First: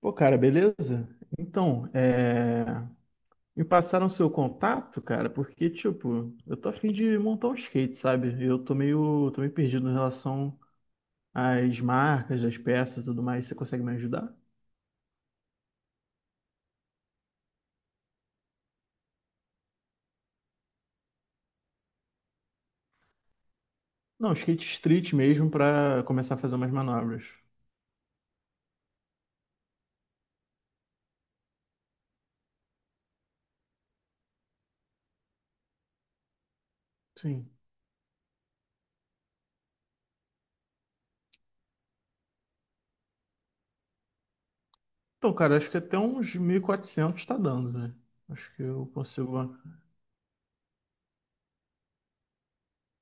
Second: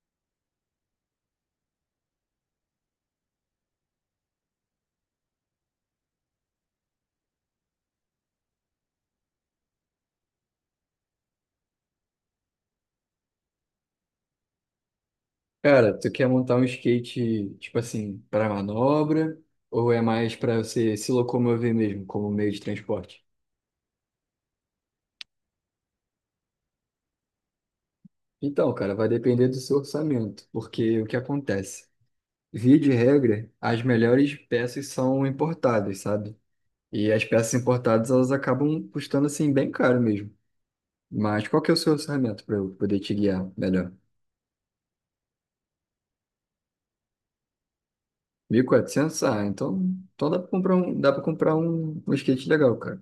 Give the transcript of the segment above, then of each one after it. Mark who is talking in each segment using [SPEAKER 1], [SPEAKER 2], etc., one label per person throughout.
[SPEAKER 1] Pô, cara, beleza? Então, me passaram o seu contato, cara, porque, tipo, eu tô a fim de montar um skate, sabe? Eu tô meio perdido em relação às marcas, às peças e tudo mais. Você consegue me ajudar?
[SPEAKER 2] Cara, tu quer montar um skate, tipo assim, para manobra ou é mais para você se locomover mesmo como meio de transporte?
[SPEAKER 1] Não, skate street mesmo pra começar a fazer umas manobras.
[SPEAKER 2] Então, cara, vai depender do seu orçamento, porque o que acontece? Via de regra, as melhores peças são importadas, sabe? E as
[SPEAKER 1] Sim.
[SPEAKER 2] peças importadas, elas acabam custando assim bem caro mesmo. Mas qual que é o seu orçamento para eu poder te guiar melhor?
[SPEAKER 1] Então, cara, acho que até uns 1.400 tá dando, né? Acho
[SPEAKER 2] Mil
[SPEAKER 1] que
[SPEAKER 2] e
[SPEAKER 1] eu
[SPEAKER 2] quatrocentos.
[SPEAKER 1] consigo.
[SPEAKER 2] Ah, então, então dá para comprar um, dá para comprar um skate legal, cara.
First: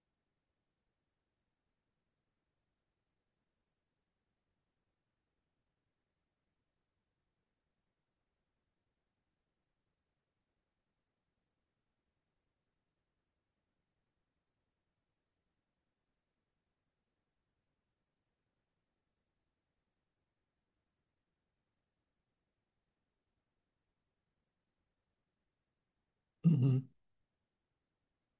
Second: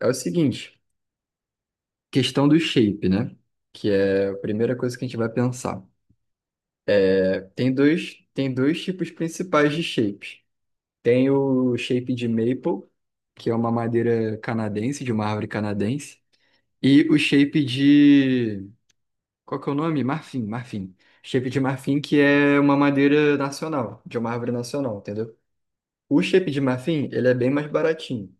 [SPEAKER 2] É o seguinte, questão do shape, né? Que é a primeira coisa que a gente vai pensar. Tem dois tipos principais de shapes. Tem o shape de maple, que é uma madeira canadense, de uma árvore canadense, e o shape de, qual que é o nome? Marfim, marfim. Shape de marfim, que é uma madeira nacional, de uma árvore nacional, entendeu? O shape de
[SPEAKER 1] Uhum,
[SPEAKER 2] marfim, ele é bem mais baratinho.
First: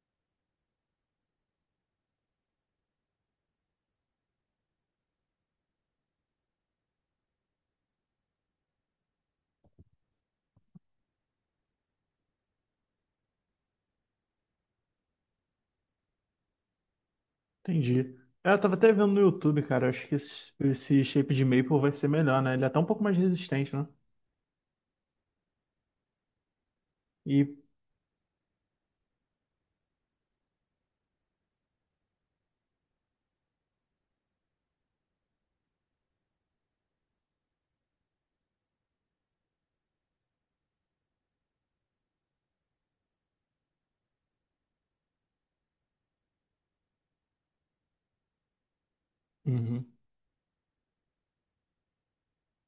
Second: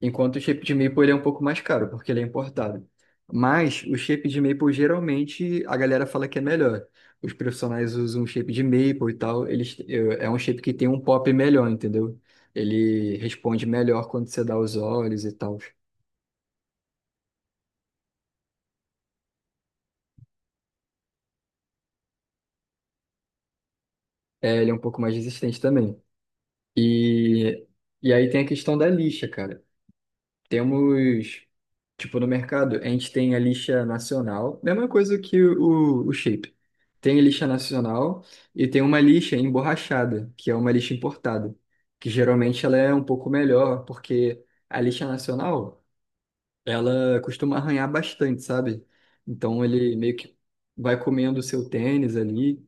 [SPEAKER 2] Enquanto o shape de maple ele é um pouco mais caro, porque ele é importado. Mas o shape de maple geralmente a galera fala que é melhor. Os profissionais usam shape de maple e tal, eles, é um shape que tem um pop melhor, entendeu? Ele responde melhor quando você dá os olhos e tal.
[SPEAKER 1] entendi. É, eu tava até vendo no YouTube, cara. Acho que esse shape de maple vai ser melhor, né? Ele é até um pouco mais resistente, né?
[SPEAKER 2] É, ele é um pouco mais resistente também.
[SPEAKER 1] E
[SPEAKER 2] E, e aí tem a questão da lixa, cara. Temos, tipo, no mercado, a gente tem a lixa nacional, mesma coisa que o shape. Tem a lixa nacional e tem uma lixa emborrachada, que é uma lixa importada, que geralmente ela é um pouco melhor, porque a lixa nacional, ela costuma arranhar bastante, sabe? Então
[SPEAKER 1] Uhum.
[SPEAKER 2] ele meio que vai comendo o seu tênis ali,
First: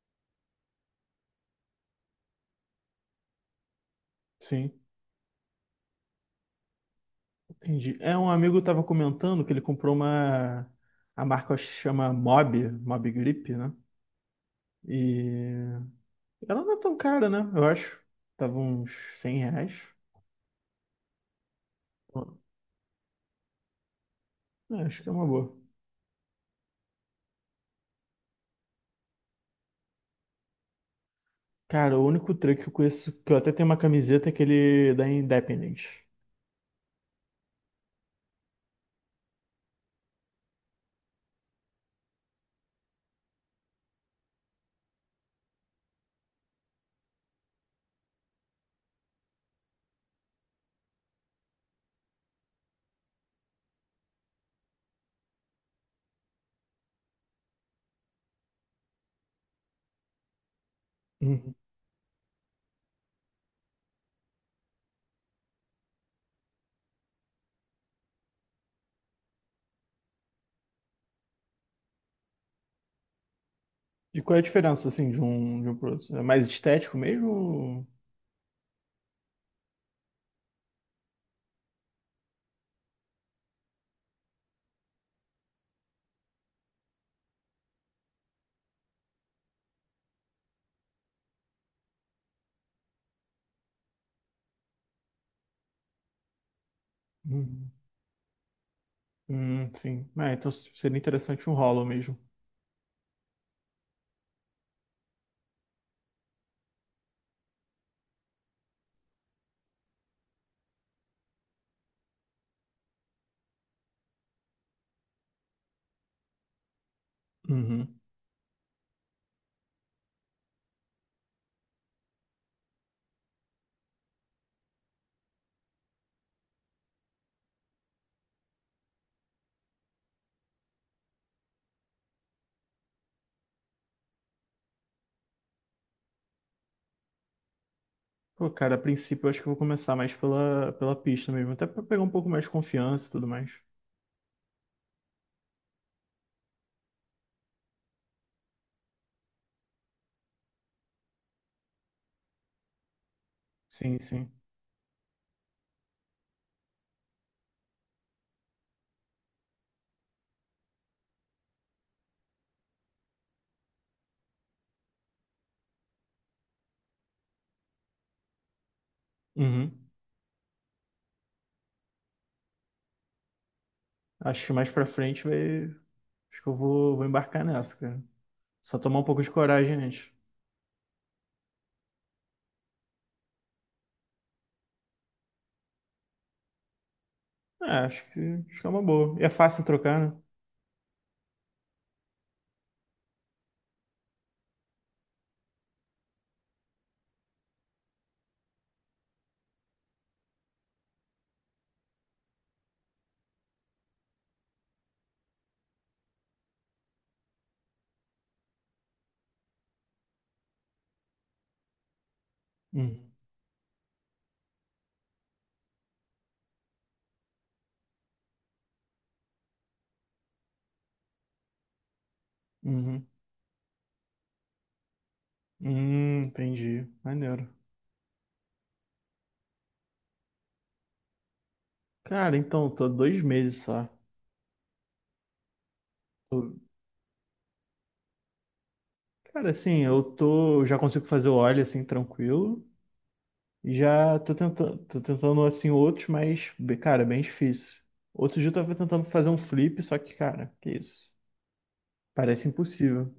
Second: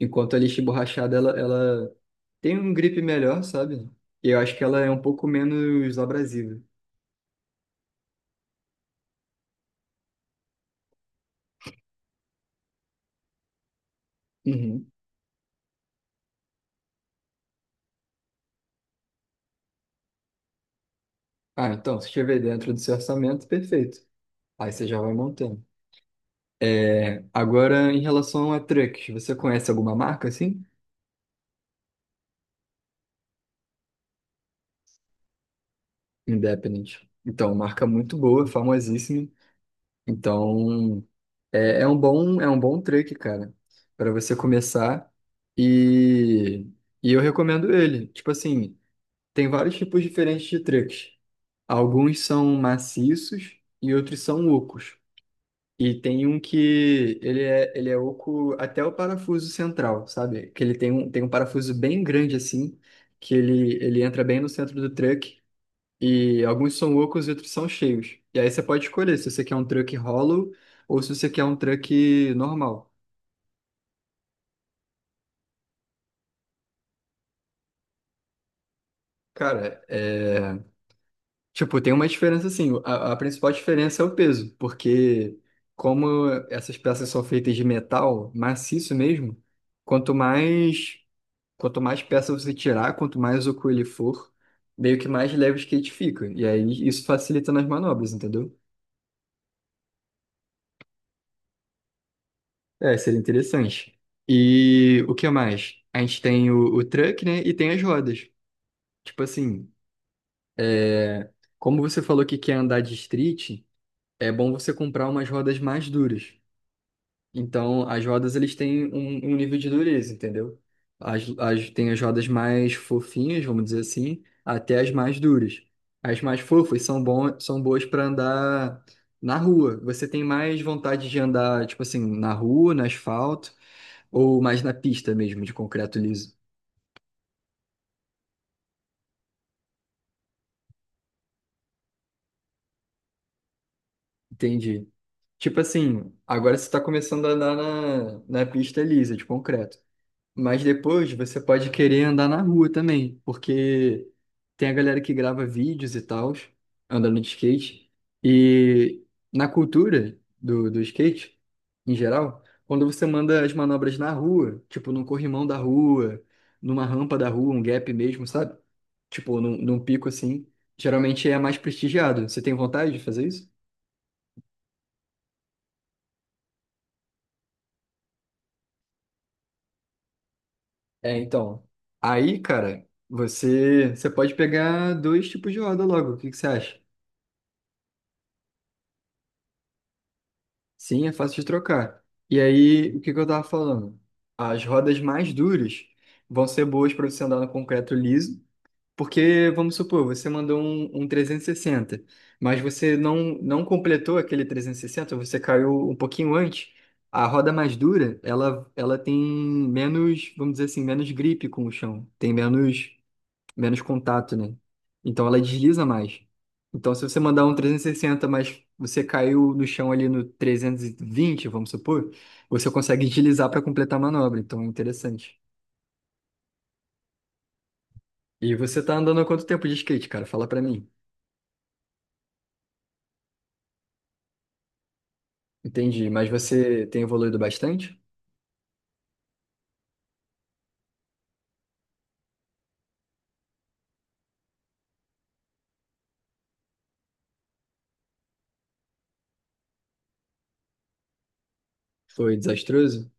[SPEAKER 2] enquanto a lixa emborrachada, ela tem um grip melhor, sabe? E eu acho que
[SPEAKER 1] Sim,
[SPEAKER 2] ela é um pouco menos abrasiva.
[SPEAKER 1] entendi. É, um amigo estava comentando que ele comprou uma. A marca acho que chama Mob Grip, né?
[SPEAKER 2] Uhum.
[SPEAKER 1] E ela não é tão cara, né? Eu acho. Tava uns R$ 100.
[SPEAKER 2] Ah, então, se estiver dentro do seu orçamento, perfeito. Aí
[SPEAKER 1] É,
[SPEAKER 2] você já
[SPEAKER 1] acho que é
[SPEAKER 2] vai
[SPEAKER 1] uma boa.
[SPEAKER 2] montando. É, agora, em relação a trucks, você conhece alguma marca assim?
[SPEAKER 1] Cara, o único truque que eu conheço, que eu até tenho uma camiseta, é aquele da Independence.
[SPEAKER 2] Independent. Então, marca muito boa, famosíssima. Então, é, é um bom truck, cara, para você começar. E, e eu recomendo ele. Tipo assim, tem vários tipos diferentes de trucks. Alguns são maciços e outros são ocos. E tem um que ele é oco até o parafuso central, sabe? Que ele tem um
[SPEAKER 1] Uhum.
[SPEAKER 2] parafuso bem grande assim, que ele entra bem no centro do truck. E alguns são ocos e outros são cheios. E aí você pode escolher se você quer um truck hollow ou se você quer um truck normal.
[SPEAKER 1] E qual é a diferença, assim, de um pro outro? É mais estético mesmo?
[SPEAKER 2] Cara, é... Tipo, tem uma diferença assim. A principal diferença é o peso, porque como essas peças são feitas de metal maciço mesmo, quanto mais. Quanto mais peça você tirar, quanto mais oco ele for, meio que mais leve o skate fica. E aí isso facilita nas
[SPEAKER 1] Uhum.
[SPEAKER 2] manobras, entendeu?
[SPEAKER 1] Sim. Ah, então seria interessante um Hollow mesmo.
[SPEAKER 2] É, seria interessante. E o que mais? A gente tem o truck, né? E tem as rodas. Tipo assim, é, como você falou que quer andar de street, é bom você comprar umas rodas mais duras. Então,
[SPEAKER 1] Uhum.
[SPEAKER 2] as rodas, eles têm um, um nível de dureza, entendeu? Tem as rodas mais fofinhas, vamos dizer assim, até as mais duras. As mais fofas são bom, são boas para andar na rua. Você tem mais vontade de andar, tipo assim, na rua, no asfalto, ou mais na pista mesmo, de concreto liso.
[SPEAKER 1] Pô, cara, a princípio eu acho que eu vou começar mais pela pista mesmo, até pra pegar um pouco mais de confiança e tudo mais.
[SPEAKER 2] Entendi. Tipo assim, agora você está começando a andar na pista lisa, de concreto. Mas depois você pode querer andar na rua também,
[SPEAKER 1] Sim,
[SPEAKER 2] porque
[SPEAKER 1] sim.
[SPEAKER 2] tem a galera que grava vídeos e tal, andando de skate. E na cultura do, do skate, em geral, quando você manda as manobras na rua, tipo num corrimão da rua, numa rampa da rua, um gap mesmo, sabe? Tipo num
[SPEAKER 1] Uhum.
[SPEAKER 2] pico assim, geralmente é mais prestigiado. Você tem vontade de fazer isso?
[SPEAKER 1] Acho que mais pra frente vai. Acho que eu vou embarcar nessa, cara. Só tomar um pouco de coragem antes.
[SPEAKER 2] É, então. Aí, cara, você pode pegar dois tipos de roda logo. O que que você acha?
[SPEAKER 1] É, acho que é uma boa. E é fácil trocar, né?
[SPEAKER 2] Sim, é fácil de trocar. E aí, o que que eu tava falando? As rodas mais duras vão ser boas para você andar no concreto liso, porque, vamos supor, você mandou um 360 mas você não, não completou aquele 360 você caiu um pouquinho antes. A roda mais dura, ela tem menos, vamos dizer assim, menos gripe com o chão, tem menos
[SPEAKER 1] Uhum.
[SPEAKER 2] menos contato, né? Então ela desliza mais. Então, se você mandar um 360, mas você caiu no chão ali no 320, vamos supor, você consegue
[SPEAKER 1] Uhum.
[SPEAKER 2] deslizar para completar a manobra. Então, é interessante.
[SPEAKER 1] Entendi. Maneiro.
[SPEAKER 2] E você tá andando há quanto tempo de skate, cara? Fala para mim.
[SPEAKER 1] Cara, então, tô há 2 meses só.
[SPEAKER 2] Entendi. Mas você tem evoluído bastante?
[SPEAKER 1] Cara, assim, eu tô. Eu já consigo fazer o óleo assim, tranquilo. Já tô tentando assim outros, mas, cara, é bem difícil. Outro dia eu tava tentando fazer um flip, só que, cara, que isso?
[SPEAKER 2] Foi
[SPEAKER 1] Parece
[SPEAKER 2] desastroso?
[SPEAKER 1] impossível.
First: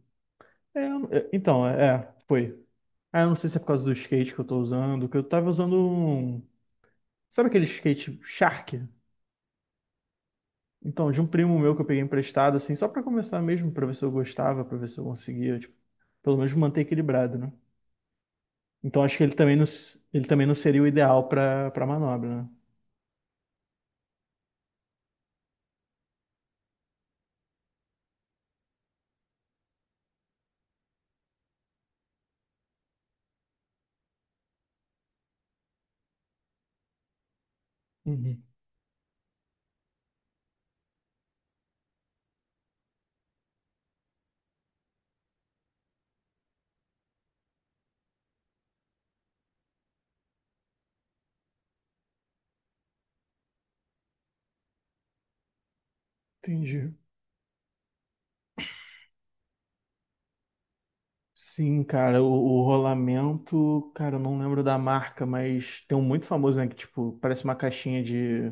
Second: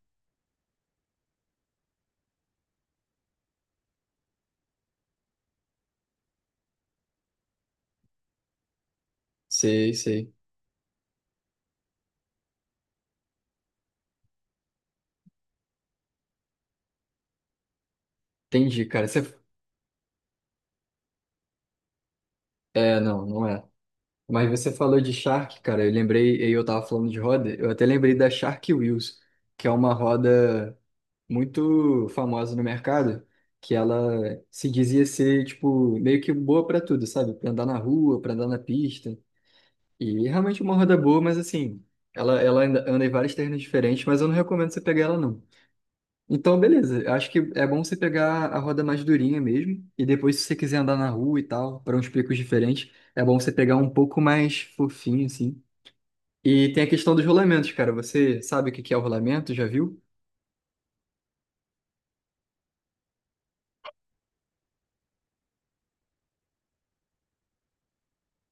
[SPEAKER 1] É, então, foi. Ah, eu não sei se é por causa do skate que eu tô usando, que eu tava usando um. Sabe aquele skate Shark?
[SPEAKER 2] Sei, sei.
[SPEAKER 1] Então, de um primo meu que eu peguei emprestado, assim, só pra começar mesmo, pra ver se eu gostava, pra ver se eu conseguia, tipo, pelo menos manter equilibrado, né?
[SPEAKER 2] Entendi,
[SPEAKER 1] Então
[SPEAKER 2] cara.
[SPEAKER 1] acho
[SPEAKER 2] Você...
[SPEAKER 1] que ele também não seria o ideal pra manobra, né?
[SPEAKER 2] É, não, não é. Mas você falou de Shark, cara. Eu lembrei, eu tava falando de roda, eu até lembrei da Shark Wheels, que é uma roda muito famosa no mercado, que ela se dizia ser, tipo, meio que boa pra tudo, sabe? Pra andar na rua, pra
[SPEAKER 1] Uhum.
[SPEAKER 2] andar na pista. E é realmente uma roda boa, mas assim, ela anda, anda em vários terrenos diferentes, mas eu não recomendo você pegar ela, não. Então, beleza, eu acho que é bom você pegar a roda mais durinha mesmo, e depois, se você quiser andar na rua e tal, para uns picos diferentes, é bom você pegar um pouco mais fofinho, assim. E tem a
[SPEAKER 1] Entendi.
[SPEAKER 2] questão dos rolamentos, cara. Você sabe o que que é o rolamento? Já viu?
[SPEAKER 1] Sim, cara, o rolamento, cara, eu não lembro da marca, mas tem um muito famoso, né? Que, tipo, parece uma caixinha de.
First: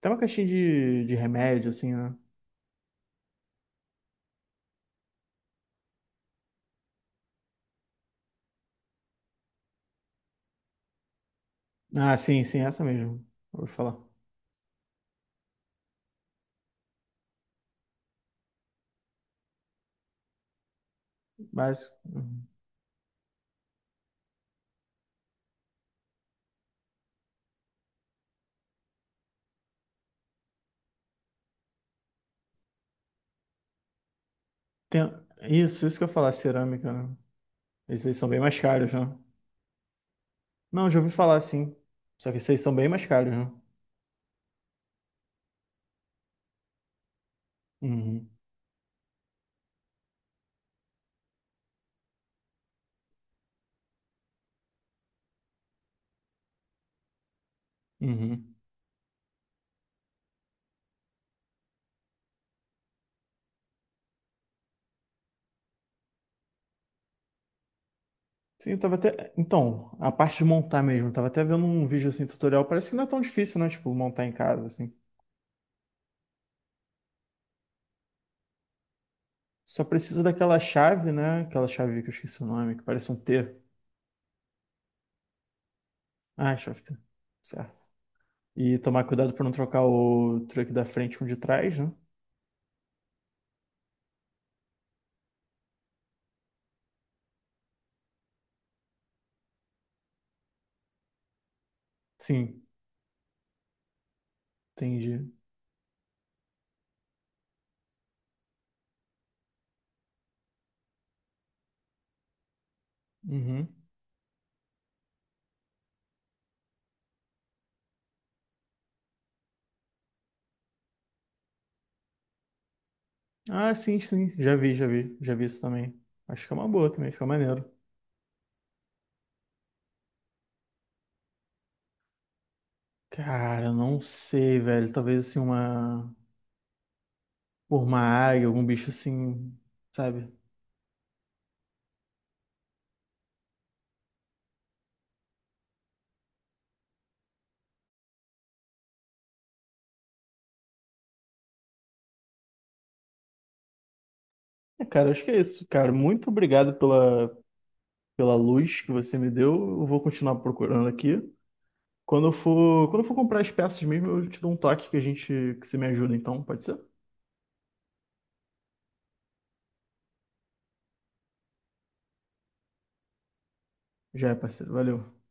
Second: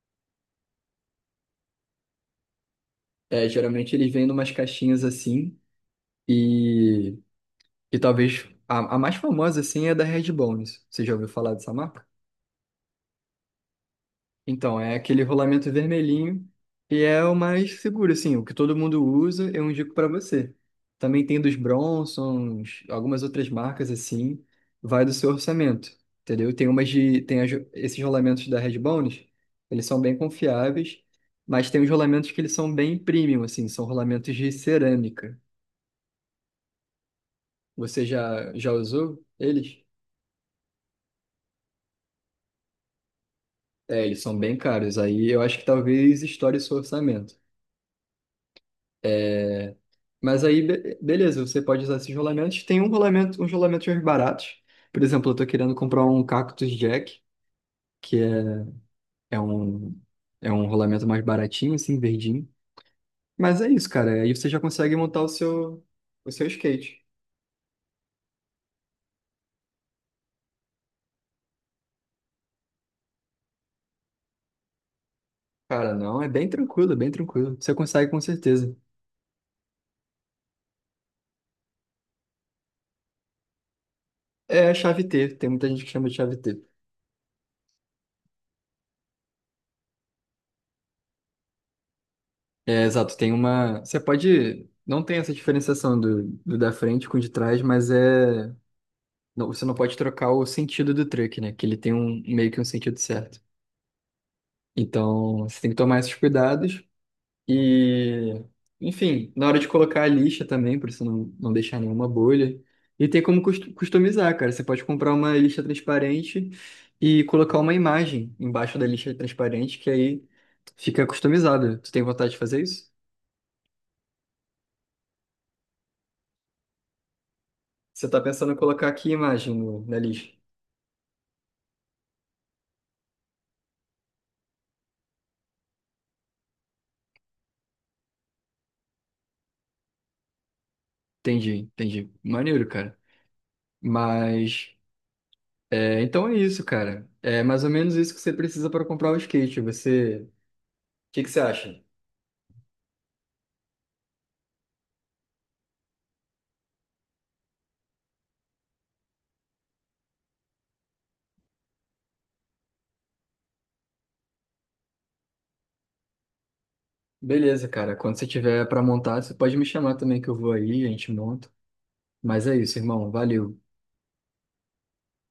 [SPEAKER 1] Tem uma caixinha de remédio, assim, né?
[SPEAKER 2] É, geralmente eles vêm em caixinhas assim. E, e talvez a mais famosa, assim, é da Red Bones. Você já ouviu falar dessa marca?
[SPEAKER 1] Ah, sim, sim, é essa mesmo. Vou falar.
[SPEAKER 2] Então, é aquele rolamento vermelhinho e é o mais seguro, assim, o que todo mundo usa, eu indico para você. Também tem dos
[SPEAKER 1] Uhum.
[SPEAKER 2] Bronsons, algumas outras marcas, assim, vai do seu orçamento, entendeu? Tem umas de, tem as- esses rolamentos da Red Bones, eles são bem confiáveis, mas tem os rolamentos que eles são bem premium, assim, são rolamentos de
[SPEAKER 1] Tem...
[SPEAKER 2] cerâmica.
[SPEAKER 1] Isso, isso que eu ia falar, cerâmica, né?
[SPEAKER 2] Você
[SPEAKER 1] Esses aí são bem
[SPEAKER 2] já,
[SPEAKER 1] mais
[SPEAKER 2] já
[SPEAKER 1] caros, né?
[SPEAKER 2] usou eles?
[SPEAKER 1] Não, já ouvi falar, sim. Só que esses aí são bem mais caros, né?
[SPEAKER 2] É, eles são bem caros. Aí eu acho que talvez estoure seu orçamento.
[SPEAKER 1] Uhum,
[SPEAKER 2] É, mas aí, beleza, você pode usar esses rolamentos. Tem um rolamento, uns rolamentos mais baratos. Por exemplo, eu tô querendo comprar um Cactus Jack, que é,
[SPEAKER 1] uhum.
[SPEAKER 2] é um, é um rolamento mais baratinho, assim, verdinho. Mas é isso, cara. Aí você já consegue montar o seu skate.
[SPEAKER 1] Sim, eu tava até. Então, a parte de montar mesmo, eu tava até vendo um vídeo assim, tutorial. Parece que não é tão difícil, né? Tipo, montar em casa, assim.
[SPEAKER 2] Cara, não, é bem tranquilo, é bem tranquilo. Você consegue com certeza.
[SPEAKER 1] Só precisa daquela chave, né? Aquela chave que eu esqueci o nome, que parece um T.
[SPEAKER 2] É a chave T, tem muita gente que chama de chave
[SPEAKER 1] Ah,
[SPEAKER 2] T.
[SPEAKER 1] chave T. Certo. E tomar cuidado pra não trocar o truque da frente com o de trás, né?
[SPEAKER 2] É, exato, tem uma. Você pode. Não tem essa diferenciação do, do da frente com o de trás, mas é. Você não pode trocar o sentido do truck, né? Que ele tem um meio que
[SPEAKER 1] Sim,
[SPEAKER 2] um sentido certo.
[SPEAKER 1] entendi.
[SPEAKER 2] Então, você tem que tomar esses cuidados. E, enfim, na hora de colocar a lixa também, para você não, não deixar nenhuma bolha. E tem como
[SPEAKER 1] Uhum.
[SPEAKER 2] customizar, cara. Você pode comprar uma lixa transparente e colocar uma imagem embaixo da lixa transparente, que aí fica customizado. Tu tem vontade de fazer isso?
[SPEAKER 1] Ah, sim, sim. Já vi, já vi. Já vi isso também. Acho que é uma boa também, fica maneiro.
[SPEAKER 2] Você tá pensando em colocar aqui, imagem na lista?
[SPEAKER 1] Cara, eu não sei, velho. Talvez assim uma. Por uma águia, algum bicho assim, sabe?
[SPEAKER 2] Entendi, entendi. Maneiro, cara. Mas, é, então é isso, cara. É mais ou menos isso que você precisa para comprar o skate. Você, o que que você acha?
[SPEAKER 1] É, cara, acho que é isso, cara. Muito obrigado pela luz que você me deu. Eu vou continuar procurando aqui. Quando eu for comprar as peças mesmo, eu te dou um toque que a gente que você me ajuda, então, pode ser?
[SPEAKER 2] Beleza, cara. Quando você tiver para montar, você pode me chamar também que eu vou aí, a gente monta. Mas é isso, irmão. Valeu.
[SPEAKER 1] Já é, parceiro. Valeu.